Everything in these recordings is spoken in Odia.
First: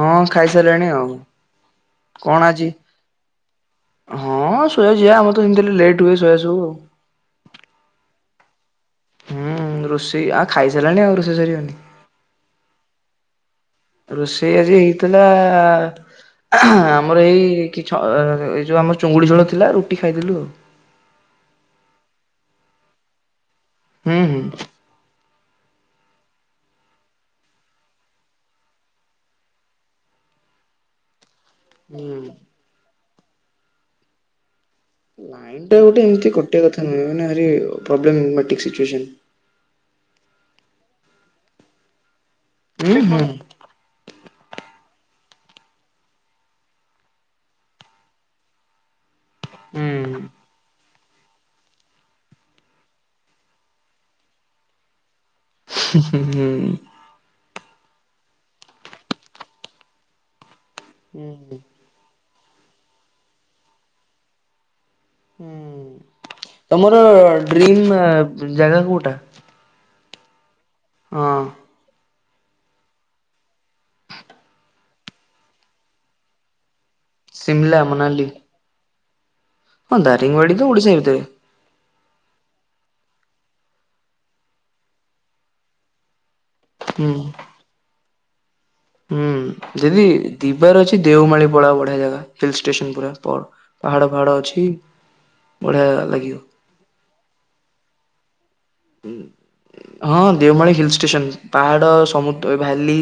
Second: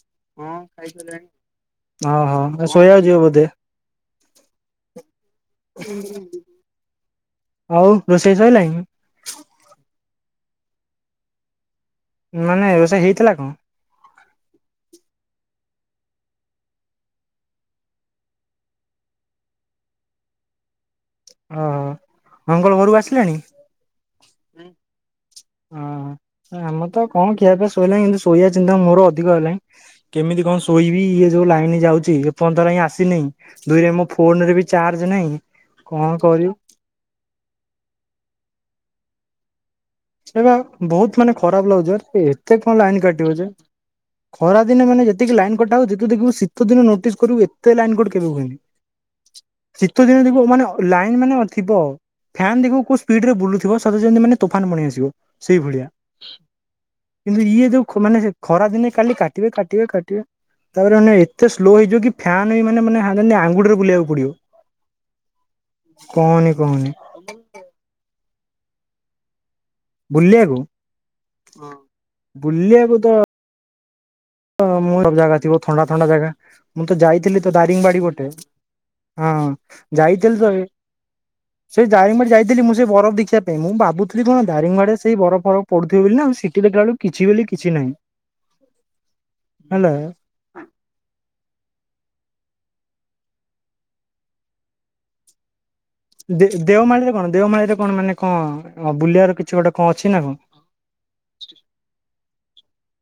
ହଁ ଖାଇସାରିଲାଣି ଆଉ। କଣ ଓହୋ ଆଜି ଶୋଇବାକୁ ଯିବ ବୋଧେ ହଁ ଶୋୟାକୁ ଯିଆ ଆମର ତ ଏମିତିରେ ଲେଟ୍ ହୁଏ ଶୋୟା ସବୁ ଆଉ। ହଉ ରୋଷେଇ ସରିଲାଣ? ହୁଁ ରୋଷେଇ ଆଉ ଖାଇ ସାରିଲାଣି ଆଉ ରୋଷେଇ ସରିବନି? ମାନେ ରୋଷେଇ ହେଇଥିଲା କଣ? ରୋଷେଇ ଆଜି ହେଇଥିଲା ଆମର ଏଇ କି ଏଇ ଯୋଉ ଆମର ଚିଙ୍ଗୁଡ଼ି ଝୋଳ ଥିଲା ରୁଟି ଖାଇଦେଲୁ ଆଉ। ଓ ମଙ୍ଗଳ ଘରକୁ ଆସିଲାଣି? ହୁଁ ହୁଁ ଓ ଆମ ତ କଣ ଖିଆ ପିଆ ଶୋଇଲାଣି କିନ୍ତୁ ଶୋଇବା ଚିନ୍ତା ମୋର ଅଧିକ ହେଲାଣି। କେମିତି କଣ ଶୋଇବି ଇଏ ଯୋଉ ଲାଇନ ଯାଉଛି ହୁଁ। ଏ ଫନ୍ତ ଆସିନି। ଦୁଇ ରେ ମୋର ଫୋନ ରେ ବି ଚାର୍ଜ ନାହିଁ ଲାଇନ ଟା ଗୋଟେ କଣ ଏମିତି କରିବୁ କଟିବା କଥା ନୁହେଁ ମାନେ ଏମିତି ପ୍ରବ୍ଲେମେଟିକ୍ ସିଚୁଏସନ। ଏ ବା ବହୁତ ମାନେ ଖରାପ ଲାଗୁଛି ଏତେ କଣ ହୁଁ ଲାଇନ ହୁଁ କାଟିବ ଯେ? ଖରା ଦିନ ମାନେ ଯେତିକି ଲାଇନ କଟା ହେଉଛି ଦେଖିବୁ ଶୀତ ଦିନ ନୋଟିସ୍ କରିବୁ ଏତେ ଲାଇନ କଟ୍ କେବେ ହୁଏନି। ହୁଁ ଶୀତ ଦିନ ଦେଖିବୁ ମାନେ ଅ ଲାଇନ ମାନେ ଥିବ ଫ୍ୟାନ୍ ଦେଖିବୁ କୋଉ ସ୍ପିଡ ରେ ବୁଲୁଥିବ ସତେ ଯେମିତି ମାନେ ତୋଫାନ ପଲେଇ ଆସିବ। ସେଇଭଳିଆ। ହୁଁ କିନ୍ତୁ ଇଏ ଯୋଉ ମାନେ ଖରାଦିନେ କାଲି କାଟିବେ କାଟିବେ କାଟିବେ। ତାପରେ ମାନେ ଏତେ ସ୍ଲୋ ହେଇଯିବ କି ଫ୍ୟନ୍ ବି ମାନେ ମାନେ ଆଙ୍ଗୁଠରେ ବୁଲେଇବାକୁ ପଡିବ। ହୁଁ କହନି କହନି। ତମର ଡ୍ରିମ ଜାଗା କୋଉଟା? ବୁଲିବାକୁ? ହଁ ବୁଲିବାକୁ ତ ହ ମ ସବୁ ଜାଗା ଥିବ ଥଣ୍ଡା ଥଣ୍ଡା ଜାଗା ମୁଁ ତ ଯାଇଥିଲି ତ ସିମଲା ଦାରିଙ୍ଗବାଡି ପଟେ। ମନାଲି। ହଁ ଯାଇଥିଲି ତ ଦାରିଙ୍ଗବାଡି ଏ ଓଡିଶା ଭିତରେ ସେଇ ଦାରିଙ୍ଗବାଡି ଯାଇଥିଲି ମୁଁ ସେ ବରଫ ଦେଖିବା ପାଇଁ ମୁଁ ଭାବୁଥିଲି କଣ ଦାରିଙ୍ଗବାଡ଼ି ରେ ବରଫ ଫରଫ ପଡୁଥିବ ବୋଲି ନା ଆଉ। ଶି ଦେଖିଲ ବେଳୁ ହୁଁ। କିଛି ବୋଲି କିଛି ନାହିଁ। ହୁଁ ହେଲା ଦିଦି ଯିବାର ଅଛି ଦେଓମାଳି ପଳାଅ ବଢିଆ ଜାଗା ହିଲ ଷ୍ଟେସନ ପୁରା ପାହାଡ ଫାହାଡ ଅଛି। ବଢିଆ ଲାଗିବ। ଦେ ଦେଓମାଳି ରେ କଣ ଦେଓମାଳିରେ କଣ ମାନେ କଣ ବୁଲିବାର କିଛି ଗୋଟେ କଣ ଅଛି ନା ହଁ କଣ? ଦେଓମାଳି ହିଲ୍ ଷ୍ଟେସନ୍ ପାହାଡ ସମୁଦ୍ର ଭେଲି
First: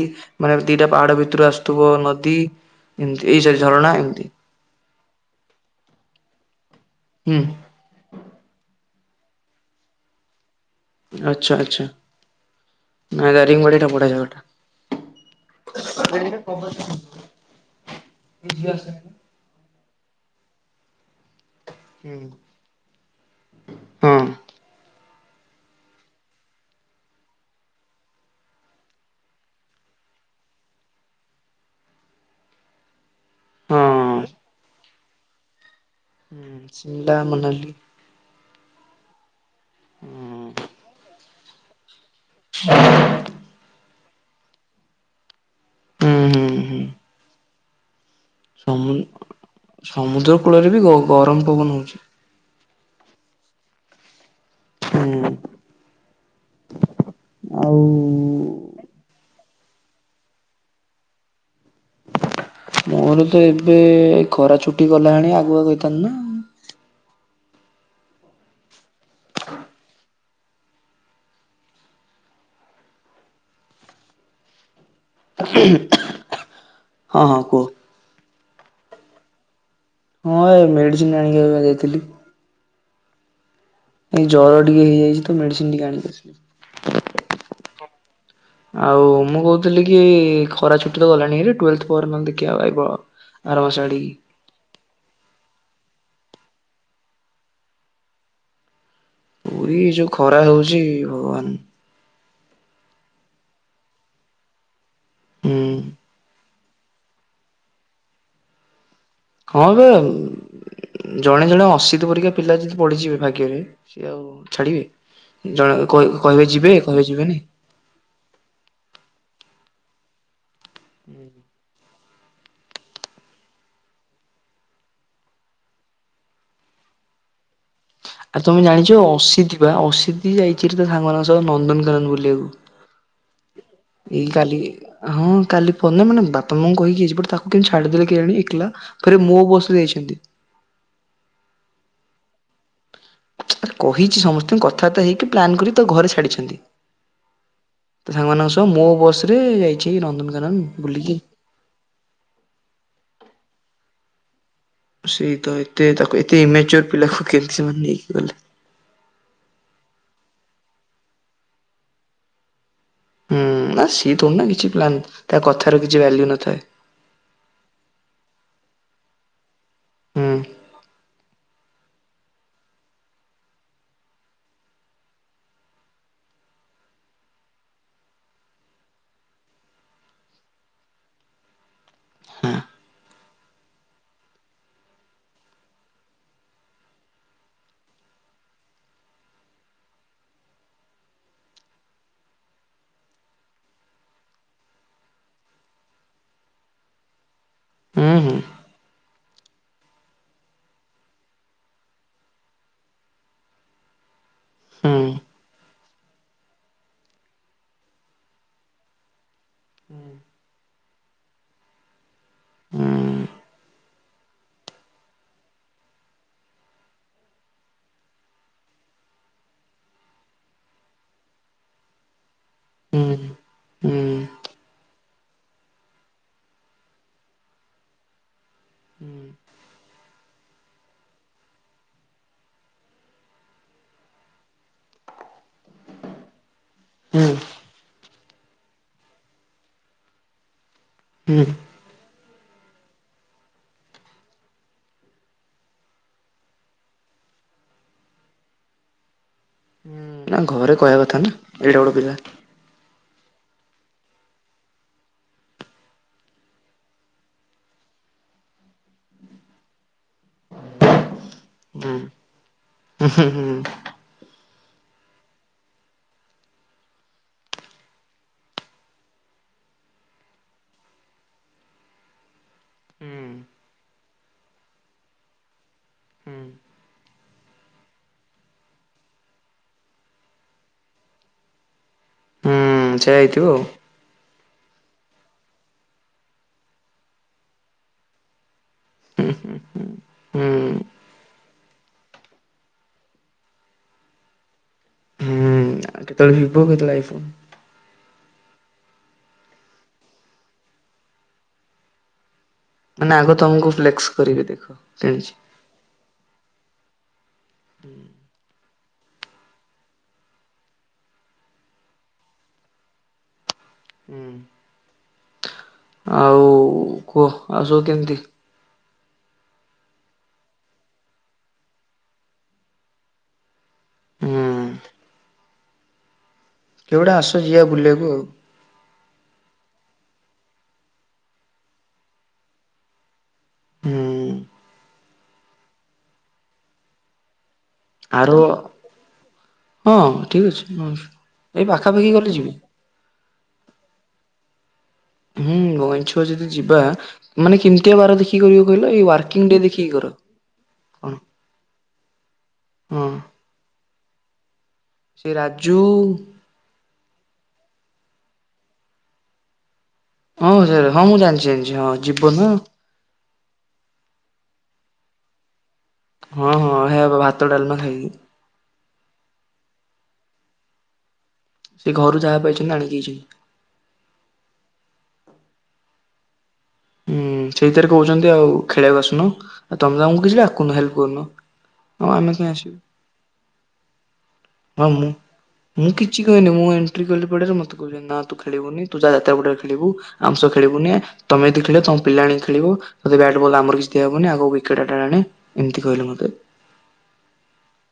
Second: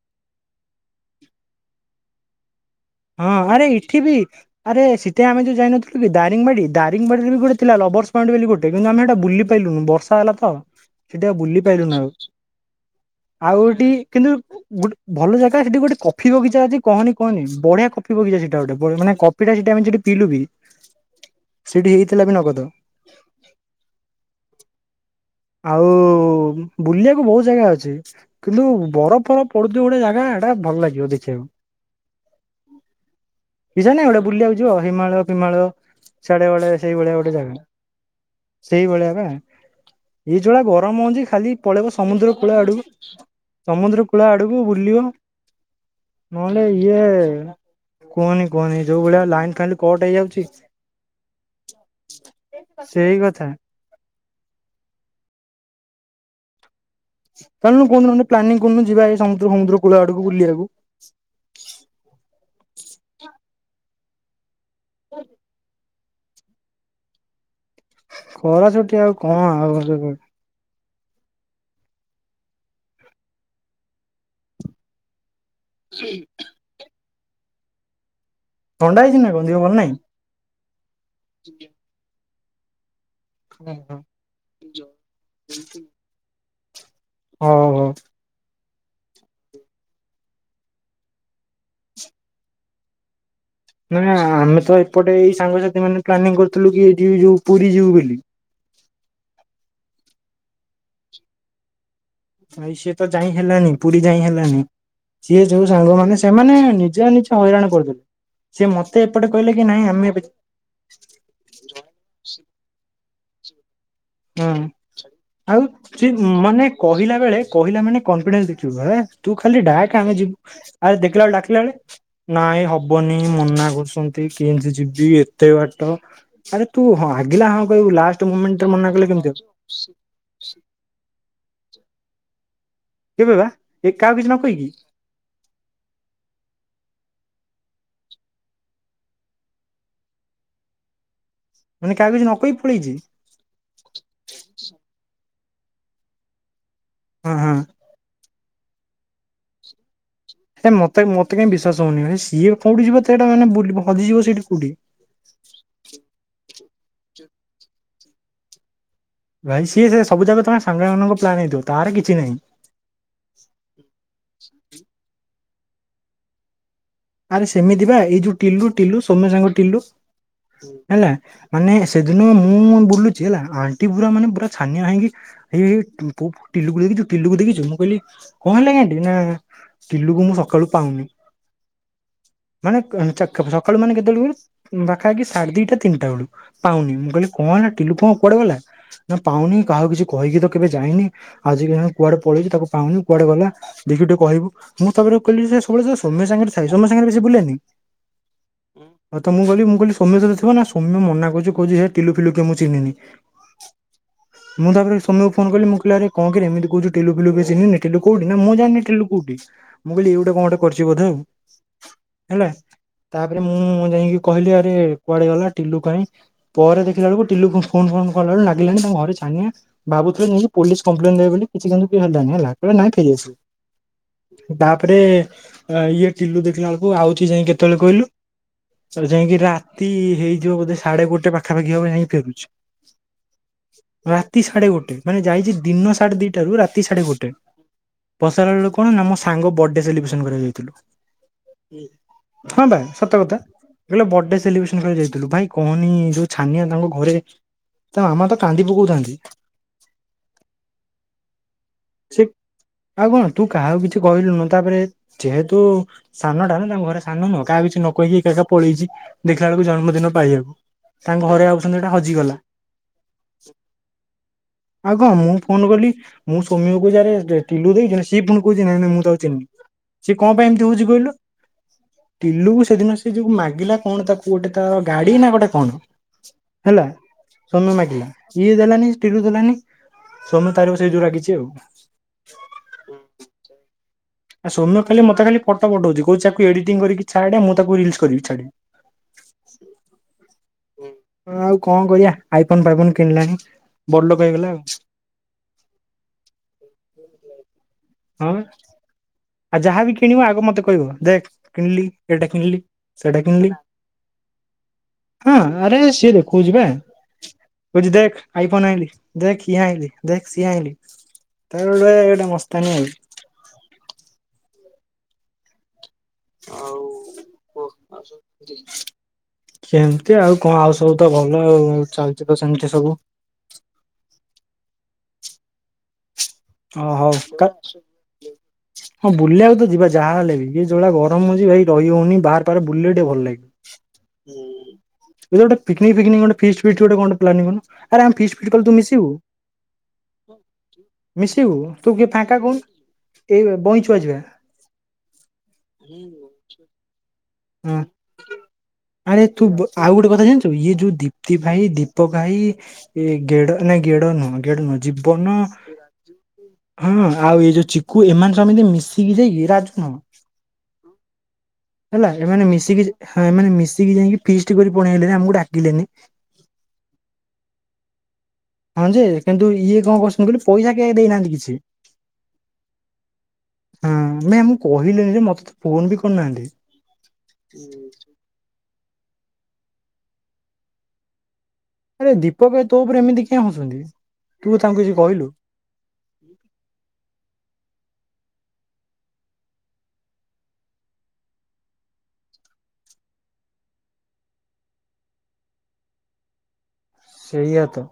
ମାନେ ଦିଟା ପାହାଡ ଭିତରୁ ଆସୁଥିବ ନଦୀ। ଏମତି ହଁ ଏଇ ସରି ଆରେ ଝରଣା ଏଇଠି ବି ଏମତି ଆରେ ସେଥିେ ଆମେ ଯୋଉ ଯାଇନଥିଲୁ କି ଦାରିଙ୍ଗ ବାଡି ଦାରିଙ୍ଗ ବାଡି ରେ ହୁଁ ବି ଗଟେ ଥିଲା ଲବର ଗୋଟେ କିନ୍ତୁ ଆମେ ସେଟା ବୁଲି ପାଇଲୁନୁ ବର୍ଷା ହେଲା ତ ସେଠି ଆଉ ଆଚ୍ଛା ବୁଲି ପ ଆଚ୍ଛା। ପାଇଲୁନୁ ଆଉ। ନାଇଁ ଆଉ ଦାରିଙ୍ଗବାଡି ଟା ଏଠି ବଢିଆ କିନ୍ତୁ ଜାଗାଟା। ଗୋଟେ ଭଲ ଜାଗା ସେଠି ଗୋଟେ କଫି ବଗିଚା ଅଛି କହନି କହନି। ବଢିଆ କଫି ବଗିଚା ସେଟା ଗୋଟେ ମାନେ କପିଟା ସେଠି ଆମେ ସେଠି ପିଲଲୁ ବି ସେଠି ହୁଁ ହେଇଥିଲା ବି ନଗଦ। ହଁ ଆଉ ବୁଲିବାକୁ ବହୁତ ଜାଗା ଅଛି। କିନ୍ତୁ ବରଫ ଫରଫ ପଡୁଥିବ ଗୋଟେ ଜାଗା ଏଟା ଭଲ ଲାଗିବ ଦେଖିବାକୁ। ହଁ। [unintelligible] ନାଇଁ ଗୋଟେ ବୁଲିବାକୁ ଯିବ ହିମାଳୟ ପିମାଳୟ। ହୁଁ ସେଡେ ବେଳେଆ ସେଇଭଳିଆ ଶିମଲା ଗୋଟେ ଜାଗା ମନାଲି ସେଇଭଳିଆ ନା। ହୁଁ ଇ ଛୁଡା ଗରମ ହଉଛି ଖାଲି ପଳେଇବ ସମୁଦ୍ର କୂଳ ଆଡକୁ ସମୁଦ୍ର କୂଳ ଆଡକୁ ବୁଲିବ। ହୁଁ ନହଲେ ହୁଁ ଇଏ। କୁହନି କୁହନି ସମୁ ଯୋଉ ଭଳିଆ ଲାଇନ୍ ଖାଲି କଟ ସମୁଦ୍ର ହେଇଯାଉଛି। କୂଳରେ ବି ଗରମ ପବନ ହଉଛି। ସେଇ କଥା। ହୁଁ। ଆଉ ଚାଲୁନୁ କୋଉଦିନ ଗୋଟେ ପ୍ଲାନିଂ କରୁନୁ ଯିବା ଏଇ ସମୁଦ୍ର ସମୁଦ୍ର କୂଳ ଆଡକୁ ବୁଲିବାକୁ। ମୋର ତ ଏବେ ଏ ଖରା ଛୁଟି ଗଲାଣି ଆଗୁଆ କହିଥାନ୍ତୁ ନା ଖରା ଛୁଟି ଆଉ କଣ ଆଉ ହଁ ହଁ କୁହ? ଥଣ୍ଡା ହେଇଛି ନା ଦିହ ଭଲ ନାଇଁ। ହଁ ଏ ମେଡ଼ିସିନ ଆଣିକି ଯାଇଥିଲି। ହୁଁ। ଏଇ ଜର ଟିକେ ହେଇଯାଇଛି ତ ମେଡିସିନ ଟିକେ ଆଣିକି ଆସିଲି। ହଁ ହଉ। ଆଉ ମୁଁ କହୁଥିଲି କି ଖରା ଛୁଟି ତ ଗଲାଣି ଭାରି ତ୍ ଟୁଏଲଥ ପରେ ନହେଲେ ଦେଖିବା ଆଉ ଭାଇ। ନା ଆମେ ତ ଏପଟେ ଏଇ ସାଙ୍ଗସାଥି ମାନେ ପ୍ଲାନିଂ କରିଥିଲୁ କି ଏଠି ଯୋଉ ପୁରୀ ଯିବୁ ବୋଲି। ପୁରୀ ଯୋଉ ଖରା ହଉଛି ଭଗବାନ। ଭାଇ ସିଏ ତ ଯାଇ ହେଲାନି ପୁରୀ ଯାଇ ହେଲାନି ସିଏ ହୁଁ ଯୋଉ ସାଙ୍ଗ ମାନେ ସେମାନେ ନିଜ ନିଜ ହଇରାଣ କରୁଦଉଥିଲେ ସେଏ ମତେ ଏପଟେ କହିଲେ ହଁ କି ନାଇଁ ଆମେ ବେ ଏ ଜଣେ ଜଣେ ଅଶୀତ ପରିକା ପିଲା ଯଦି ପଢିଯିବେ ଭାଗ୍ୟରେ ସିଏ ଆଉ ହଁ ଛାଡିବେ ଆଉ ଜଣେ ସିଏ କହିବେ ମାନେ ଯିବେ କହିବେ କହିଲା ବେଳେ ଯିବେନି। କହିଲା ମାନେ କନଫିଡେନ୍ସ ଦେଖିବୁ ହେଲା ତୁ ଖାଲି ଡାକ୍ ଆମେ ଯିବୁ ଆ ଦେଖିଲା ଡାକିଲା ବେଳେ ନାଇଁ ହବନି ମନା କରୁଛନ୍ତି କେମିତି ଯିବି ଏତେ ବାଟ? ଆରେ ତୁ ହଁ ଆଗିଲା ହଁ କହିବୁ ଲାଷ୍ଟ ମୁମେଣ୍ଟରେ ମନା କଲେ କେମିତି ହବ ଅସିତ୍ ବା ଅସିଧି ଯାଇଛି ତ ସାଙ୍ଗମାନଙ୍କ ସହ ନନ୍ଦନକାନନ ବୁଲିବାକୁ। କେବେ ବା କାହାକୁ ଏ କିଛି ନ କାଲି କହିକି ହଁ କାଲି ପରଦିନ ମାନେ ବାପା ମାଁଙ୍କୁ କହିକି ଆଇଛିି ବଟ ତାକୁ କେମିତି ଛାଡ଼ିଦେଲେ କେଜାଣି ଏକଲା। ଫେରେ ମୋ ବସରେ ଯାଇଛନ୍ତି। ମାନେ କାହାକୁ କିଛି ନ କହି ପଳେଇଛି? ଆ କହିଛି ସମସ୍ତଙ୍କୁ କଥାବାର୍ତା ହେଇକି ପ୍ଲାନ୍ କରିିକି ତ ଘରେ ଛାଡିଛନ୍ତି। ହଁ ହଁ। ତ ସାଙ୍ଗମାନଙ୍କ ସହ ମୋ ବସରେ ଯାଇଛି ନନ୍ଦନକାନ ହେ ମତେ ମତେ କାଇଁ ବିଶ୍ୱାସ ହଉନି ସିଏ କୋଉଠି ଯିବ ଏତେ ବାଟ ମାନେ ହଜିଯିବ ସେଠି କୋଉଠି? ସେଇ ତ ଏତେ ତାକୁ ଏତେ ଇମେଚର ପିଲାକୁ କେମତି ସେମାନେ ନେଇକି ଗଲେ? ଭାଇ ସିଏ ସେ ସବୁ ଜାଗା ତମେ ସାଙ୍ଗମାନଙ୍କ ପ୍ଲାନ୍ ହେଇଥିବ ତାର କିଛି ନାହିଁ। ହୁଁ ନା ସିଏ ଥୋଡ଼ି ନା କିଛି ପ୍ଲାନ୍ ତା କଥାର କିଛି ଭାଲ୍ୟୁ ନଥାଏ। ଆରେ ସେମିତି ବା ଏଇ ଯୋଉ ଟିଲୁ ଟିଲୁ ସୋମ୍ୟ ସାଙ୍ଗ ଟିଲୁ ହୁଁ ହେଲା ମାନେ ସେଦିନ ମୁଁ ବୁଲୁଛି ହେଲା ଆଣ୍ଟି ପୁରା ମାନେ ପୁରା ଛାନିଆ ହେଇକି ଏଇ ତୁ ଟିଲୁକୁ ଦେଖିଛୁ ଟିଲୁକୁ ଦେଖିଛୁ ମୁଁ କହିଲି କଣ ହେଲାକି ଆଣ୍ଟି ନା ସିଲୁକୁ ମୁଁ ସକାଳୁ ପାଉନି। ମାନେ ହଁ ସକାଳୁ ମାନେ କେତେବେଳକୁ? ପାଖାପାଖି ସାଢେ ଦିଟା ତିନିଟା ବେଳୁ ପାଉନି ମୁଁ କହିଲି କଣ ହେଲା ଟିଲୁ କଣ କୁଆଡେ ଗଲା? ନା ପାଉନି କାହାକୁ କିଛି କହିକି ତ କେବେ ଯାଇନି ଆଜିିକାଲି କୁଆଡେ ପଳେଇଛି ତାକୁ ପାଉନି କୁଆଡେ ଗଲା? ଦେଖି ଟିକେ କହିବୁ ମୁଁ ତାରେ କହିଲି ଯେ ସବୁବେଳେ ସୋମ୍ୟ ସାଙ୍ଗରେ ସାଇ ସୋମ୍ୟ ସାଙ୍ଗରେ ବେସି ବୁଲେନି। ହୁଁ ହୁଁ। ହଁ ମୁଁ କହିଲି ମୁଁ କି ସୌମ୍ୟ ସହିତ ଥିବ ନା ସୌମ୍ୟ ମନା କରୁଛି କହୁଛିି ଟିଲୁ ଫିଲୁ କିଏ ମୁଁ ଚିହ୍ନିନି। ମୁଁ ତାପରେ ହୁଁ ସୌମ୍ୟକୁ ଫୋନ୍ କଲି ମୁଁ କହିଲି ଆରେ କଣ କିରେ ଏମିତି କହୁଛୁ ଟିଲୁ ଫିଲୁ କିଏ ଚିହ୍ନିନି ଟିଲୁ କୋଉଠି ନା ମୁଁ ଜାଣିନି ଟିଲୁ କୋଉଠି? ମୁଁ କହିଲି ଏଇ ଗୋଟେ କଣ ଗୋଟେ କରିଛି ବୋଧେ ଆଉ ହେଲା ହୁଁ ତାପରେ ମୁଁ ଯାଇକି କହିଲି ଆରେ କୁଆଡେ ଗଲା ଟିଲୁ କାହିଁ? ପରେ ଦେଖିଲା ବେଳକୁ ଟିଲୁକୁ ଫୋନ ଫୋନ କଲାବେଳକୁ ଲାଗିଲାଣି ତାଙ୍କ ଘରେ ଛାନିଆ ଭାବୁଥିଲି ପୋଲିସ୍ କମ୍ପ୍ଲେନ ଦେବେ ବୋଲି କିଛି କିନ୍ତୁ କି ହେଲାନି ହେଲା କ ନାହିଁ ହୁଁ ହୁଁ ଠିକ୍ ଅଛି। ତାପରେ ଇଏ କିଲୁ ଦେଖିଲା ବେଳକୁ ଆଉଛି ଯାଇ କେତେବେଳେ କହିଲୁ ଆଉ ଯାଇକି ରାତି ହେଇଯିବ ବୋଧେ ସାଢେ ଗୋଟେ ପାଖାପାଖି ହବ ଯାଇକି ଫେରୁଛି। ରାତି ସାଢେ ଗୋଟେ ମାନେ ଯାଇଛି ଦିନ ସାଢେ ଦିଟା ରୁ ରାତି ସାଢେ ହୁଁ ଗୋଟେ। ବସା ବେଳକୁ କଣ ନା ଆମ ସାଙ୍ଗ ବର୍ଥଡେ ସେଲିବ୍ରେସନ କରାଯାଇଥିଲୁ। ହୁଁ ହଁ ଭା ସତ କଥା। କ ବର୍ଥଡେ ସେଲିବ୍ରେସନ ଯାଇଥିଲୁ ଭାଇ କହନି ଯୋଉ ଛାନିଆ ତାଙ୍କ ଘରେ ତ ମାମା ତ କାନ୍ଦି ପକଉଥାନ୍ତି। ନା ଘରେ କହିବା କଥା ନା ଏଡେ ବଡ ପିଲା। ସେ ଆଉ କଣ ତୁ କାହାକୁ କିଛି କହିଲୁନୁ ତାପରେ ଯେହେତୁ ସାନଟା ନା ତାଙ୍କ ଘରେ ସାନ ନୁହଁ କାହା କିଛି ନ କହିକି ଏକା ଏକ ପଳେଇଛି ଦେଖିଲା ବେଳକୁ ଜନ୍ମଦିନ ପାଇବାକୁ। ତାଙ୍କ ଘରେ ଆଉଛନ୍ତି ଏଇଟା ହଜିଗଲା। ହୁଁ ହୁଁ ହୁଁୁଁ ଆଉ କଣ ମୁଁ ଫୋନ କଲି ମୁଁ ସୋମ୍ୟ କକୁ ଯାାରେ ଟିଲୁ ଦେଇଛି ସି ପୁଣି କହୁଛି ନଁଁ ମୁଁ ତାକୁ ଚିହ୍ନି ସିଏ କଣ ପାଇଁମ ଉଛି କହିଲୁ ତିଲୁ ସେଦିନ ସେ ଯୋଉ ମାଗିଲା କଣ ତାକୁ ଗୋଟେ ତାର ଗାଡି ନା ଗୋଟେ କଣ? ହୁଁ ହେଲା ସୌମ୍ୟ ମାଗିଲା ଇଦଲାନି ଟିଲୁ ଦେଲାନି। ସୌମ୍ୟ ତାରି ଉପରେ ସେଇ ଯୋଉ ରାଗିଛି ଆଉ। ହଁ ସେଆ ହେଇଥିବ ଆଉ। ଆ ସୌମ୍ୟ କାଲି ମତେ ଖାଲି ଫଟୋ ପଠଉଛି କଉକୁ ଏଡିଟିଂ କରିକ ଛା ମୁଁ ତାକୁ ରିଲ କରି ଛାଡେ। ହୁଁ ହୁଁ ହୁଁ ହୁଁ ଆଉ କଣ କରିବାଆ ଆଇଫୋନ ଫାଇଫୋନ କିଣିଲାଣି ବଡଲୋକ ହେଇଗଲା ଆଉ। ଆଉ କେତେବେଳେ ଭିଭୋ କେତେବେଳେ ଆଇଫୋନ୍। ହଁ ଆଉ ଯାହାବି କିଣିବ ଆଗ ମତେ କହିବ ଦେଖ କିଣିଲି ଏଇଟା କିଣିଲି। ମାନେ ସେଇଟା ଆଗ କିଣିଲି ତମକୁ ଫ୍ଲେକ୍ସ କରିବି ଦେଖ କିଣିଛି। ଆରେ ସିଏ ଦେଖାଉଛି ବା ବୁଛି ଦେଖ ଆଇ ଫୋନ ଆଇଲିି ଦେଖ ଇଏ ଆଇଲି ଦେଖ ସିଏ ଆଇଲି। ତବେେ ଗୋଟେ ମସ୍ତାନୀ ଆ ହୁଁ ଆଉ କୁହ ଆସ କେମିତି କେମିତି ଆଉ କଣ ଆଉ ସବୁ ତ ଭଲ ଆଉ ଚାଲିଚ ତ ସେମିତି ସବୁ ହୁଁ ଓ କେବେ ଗୋଟେ ହଉ ଆସ ଯିବା ବୁଲିବାକୁ ଆଉ ହଁ ବୁଲିବାକୁ ତ ଯିବା ଯାହା ହେେଲେ ବି ଯ ଯଉଳିା ଗରମ ହଉଛି ଭାଇ ରହି ହଉନି ବାହାର ପାର ବୁଲେଇ ଟିକେ ଭଲ ହୁଁ ଲାଗିବ ଗୋଟେ ପନିକିକ ଫିକନିକ୍ ଗୋଟେ ଫିଷ୍ଟ ଫିଷ୍ଟ ର ଗୋଟେ ପ୍ଲାନିଙ୍ଗ କରୁନା ଆରେ ଆମ ଫି୍ ଫି୍ ଆର କଲେ ତୁ ମିଶିବୁ ହଁ ହ ଠିକ୍ ଅଛି ହଁ ମିଶିବୁ ଏଇ ତୁ କିଏ ପାଖାପାଖି ଗଲେ ଫାଙ୍କା ଯିବି। କୁନ ଏଇ ବଇଛୁଆ ଯିବା ହୁଁ ଗ ଛୁଆ ଯଦି ଯିବା ମାନେ ହଁ କେମିତି ଆବାର ଦେଖିିବ କହିଲ ଏଇ ଆରେ ତୁ ୱାର୍କିଂ ଡେ ଦେଖିକି ଆଉ ଗୋଟେ କର କଥା ଜାଣିଛୁ ଇଏ ଯୋଉ କଣ ଦୀପ୍ତି ଭାଇ ଦୀପକ ଭାଇ ହଁ ଏ ଗେଡ ନା ଗେଡ ନୁହଁ ଗେଡ ନୁହଁ ବନ ସେ ରାଜୁ ହଁ, ଆଉ ଏଇ ଯୋଉ ଚିକୁ ଏମାନେ ତ ଏମିତି ମିଶିକି ଯାଇକି ଇରାଜୁ ନ ହଁ ସାର୍, ହଁ ମୁଁ ଜାଣିଚି। ହେଲା ଏମାନେ ମିଶିକିଁ ଏମାନେ ମିଶିକି ଯାଇକି ଫିଷ୍ଟ କରି ଥ୍ୟପେଇଳଳନକରିକିଲେଣି ଆମକୁ ଡାକିଲେନି ହଁ- ହଁ, ଏହା ଭାତ ଡାଲମା ହେଇଚି। ହଁ ଯେ, କିନ୍ତୁ ଇଏ କଣ କରୁଛନ୍ତି? କହିଲି ପଇସା କେ ଦେଇନାହାନ୍ତି କିଛି। ସେ ଘରୁ ଯାହା ପାଇଛନ୍ତି ଆଣିକି। ହଁ, ନାଇ ମୁଁ କହିଲିନି ଯେ ମତେ ତ ଫୋନ ବି କରି ନାହାନ୍ତି। ହୁଁ, ସେଇଥିରେ କହୁଛନ୍ତି ଆଉ ଖେଳିବାକୁ ଆସୁନ। ଆଉ ତମେ ତମକୁ କିଛି ଡାକୁନ ହେଲ୍ପ କରୁନ। ଆଉ ଆରେ ଆମେ କାଇଁ ଦୀପକ ଭ ଆସିବୁ ତୋ ଉପରେ ଏମିତି କିଏ ହସୁଛନ୍ତି। ତୁ ତାଙ୍କୁ ହଁ କିଛି ମୁଁ କହିଲୁ‌? ମୁଁ କିଛି କହିନି। ମୁଁ ଏଣ୍ଟ୍ରି କଲି ପଡ଼ାରେ ମତେ କ କହୁଚନ୍ତି ନା ତୁ ଖେଳିବୁନି, ତୁ ଯା ତା ପଟରେ ଖେଳିବୁ, ଆମ ସ ଖେଳିବୁନି, ତୋମେ ଯଦି ଖେଳିବ ତମ ପିଲା ଆଣିକି ଖେଳିବ କେହିଲେ ବେଟ୍ ବଲ୍ଲ ଆମର କିଛିି ଦିଆ ହବନି ଆଗକୁ ୱିକେଟ ଆଣେ ଏମିତି କହିଲେ ମତେ। ସେଇଆ ତ।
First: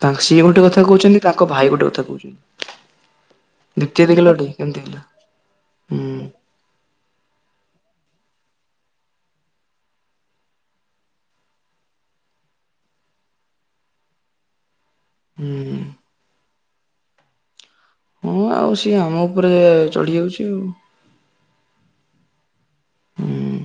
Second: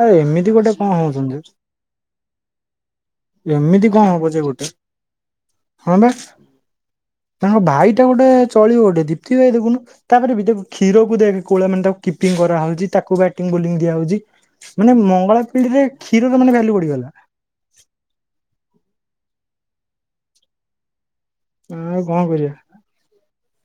ଆରେ ତାଙ୍କ ସିଏ ଏମିତି ଗୋଟେ କଥା କଣ କହୁଛନ୍ତି, ହଉଛନ୍ତି ତାଙ୍କ ଭାଇ ଗୋଟେ କଥା କହୁଛନ୍ତି। ଏମିତି ଦ୍ୱିତୀୟ କଣ ଦେଖିଲ ହବ ଯେ ଟି ଗୋଟେ କେମିତି ହେଲା ହଁ ହୁଁ ବା? ତାଙ୍କ ଭାଇଟା ଗୋଟେ ଚଳିବ ଗୋଟେ ଦପ୍ତି ଭାଇ ଦେଖୁନୁ ତାପରେ ବିିତକୁ କ୍ଷୀରକୁ ଦେଖେ କୋଉ ଭଳିଆ ମାନେ ତାକୁ କିପିଙ୍ଗ କରାହଉଛି ତାକୁ ବ୍ୟାଟିଂ ବୋଲି ଦିଆ ହଉଛି। ମାନେ ମଙ୍ଗଳା ହୁଁ। ପିଢିରେ କ୍ଷୀର ମାନେ ଭାଲ୍ୟୁ ବଢିଗଲା। ହଁ, ଆଉ ସିଏ ଆମ ଉପରେ ଚଢ଼ି ଯାଉଛି ଆଉ। ଆଉ କଣ କରିବା? ହୁଁ।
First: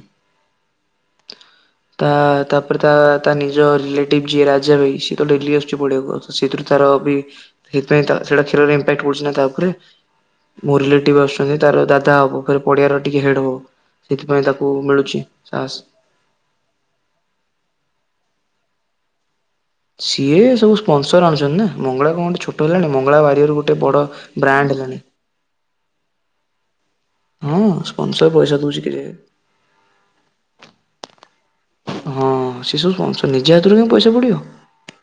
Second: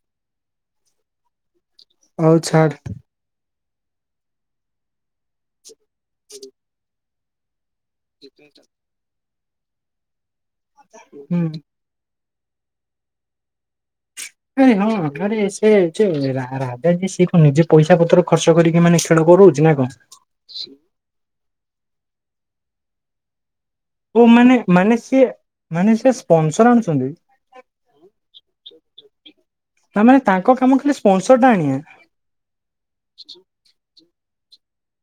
ତା ଆଉ ଛାଡ ତାପରେ ତା ତା ନିଜ ରିଲେଟିଭ ଯିଏ ରାଜା ରହିଛି। ଡେଲି ଆସୁଛି ପଡିଆକୁ ସେଥିରୁ ତାର ବି ସେଥିପାଇ ତା ସେଟା କ୍ଷୀରରେ ଇପାକ୍ଟ ପଡୁଛି ନା ତା ଉପରେ। ମୋ ରିଲେଟିଭ ହୁଁ। ଆସୁଛନ୍ତି ତାର ଦାଦା ହବ ଫେରେ ପଡିଆର ଟିକେ ହେଡ ହବ। ସେଥିପାଇଁ ଆରେ ତାକୁ ହଁ ମିଳୁଛି ଆରେ ସାହସ। ସେ ରା-ରାଜା ଯିଏ ସିଏ କଣ ନିଜେ ପଇସା ପତର ଖର୍ଚ୍ଚ କରିକି ମାନେ ଖେଳ କରଉଛି ନା କଣ? ସିଏ ସବୁ ସ୍ପନସର ଆଣୁଛନ୍ତି। ନା ମଙ୍ଗଳା କଣ ଛୋଟ ହେଲାଣି ମଙ୍ଗଳା ବାରିଆରୁ ଗୋ ଓ ମାନେ ମାନେ ସିଏ ମାନେ ସେ ସ୍ପନସର ଆଣୁଛନ୍ତି। ହଁ, ସ୍ପନସର ପଇସା ଦଉଛି ଖେଳିବାକୁ। ତା ମାନେ ତାଙ୍କ କାମ ଖାଲି ସ୍ପନସର ଟା ଆଣିବା। ହଁ, ସେ ସବୁ [unintelligible] ନିଜ ହାତରୁ କାଇଁ ପଇସା ପଡ଼ିବ।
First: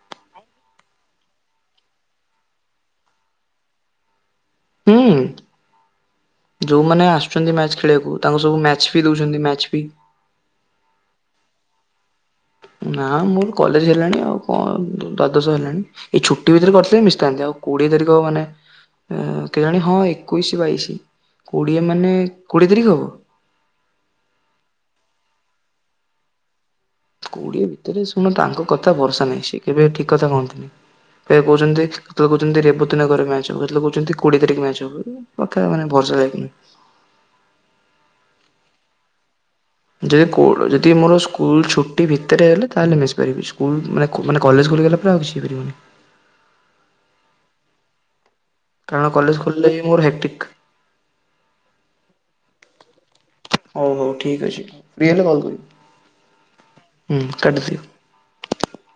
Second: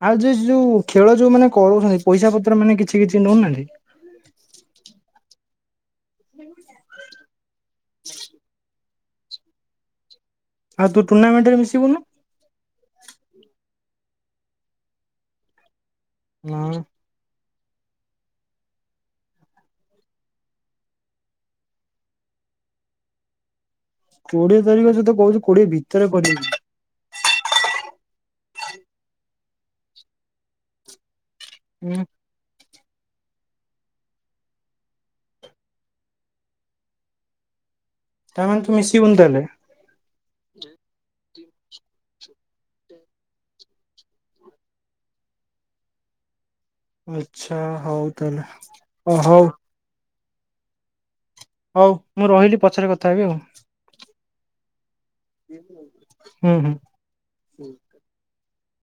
ଆଉ ଯ ଯୋଉ ଖେଳ ଯୋଉ ମାନେ କରୁଛନ୍ତି। ପଇସା ପତ୍ର ମାନେ କିଛି କିଛି ନଉ ନାହାନ୍ତି? ହୁଁ, ଯୋଉମାନେ ଆସୁ ଛନ୍ତି ମ୍ୟାଚ ଖେଳିବାକୁ ତାଙ୍କୁ ସବୁ ମ୍ୟାଚ ବି ଦଉଛନ୍ତି ମ୍ୟାଚ ବି। ଆଉ ତୁ ଟୁର୍ଣ୍ଣାମେଣ୍ଟରେ ମିଶିବୁନୁ। ନା ମୋର କଲେଜ ହେଲାଣି ଆଉ କଣ ଦ୍ଵାଦଶ ହେଲାଣି ଏଇ ଛୁଟି ନା ଭିତରେ କରିଥିଲେ ମିଶଥାନ୍ତି ଆଉ କୋଡ଼ିଏ ତାରିଖ ମାନେ ଏ କେଜାଣି ହଁ ଏକୋଇଶ ବାଇଶି କୋଡିଏ ମାନେ କୋଡିଏ ତାରିଖ ହବ। କୋଡିଏ ତାରିଖ ସେତ କହୁଛି କୋଡିଏ ଭିତରେ କରିବ କୋଡିଏ ଭିତରେ ଶୁଣ ତାଙ୍କ କଥା ଭରସା ନାହିଁ। ସେଏ କେବେ ଠିକ କଥା କହନ୍ତିନି? କେ କହୁଛନ୍ତି କେତେଳେ କହୁଛନ୍ତି ରେବତୀଗରେ ମ୍ୟାଚ୍ ହବ କେତେଳେ କହୁଛନ୍ତି କୋଡିଏ ତାରିଖ ମ୍ୟାଚ୍ ହବ, ଏ କଥା ମାନେ ଭରସା ଲାଇକି ନୁହେଁ। ତାମାନେ ତୁ ମିଶିବୁନି ତାହେଲେ? ଯେ କୋଡ଼ ଯଦି ମୋର ସ୍କୁଲ ଛୁଟି ଭିତରେ ହେଲେ ତାହେଲେ ମିଶି ପାରିବି ସ୍କୁଲ ମାନ ମାନେ କଲେଜ ଖୋଲିଗଲେ ପରେ ଆଉ ମିଶି ପାରିବିନି। ଆଚ୍ଛା ହଉ ତାହଲେ। କାରଣ କଲେଜ ଖୋଲିଲେ ମୋର ହେକ୍ଟିକ ହଉ ମୁଁ ରହିଲି ପଛରେ କଥା ହେବି ଆଉ। ହଉ ହଉ ଠିକ୍ ଅଛି ଫ୍ରି ହେଲେ କଲ୍ କରିବି ହୁଁ ହୁଁ। ହୁଁ କାଟି ଦିଅ।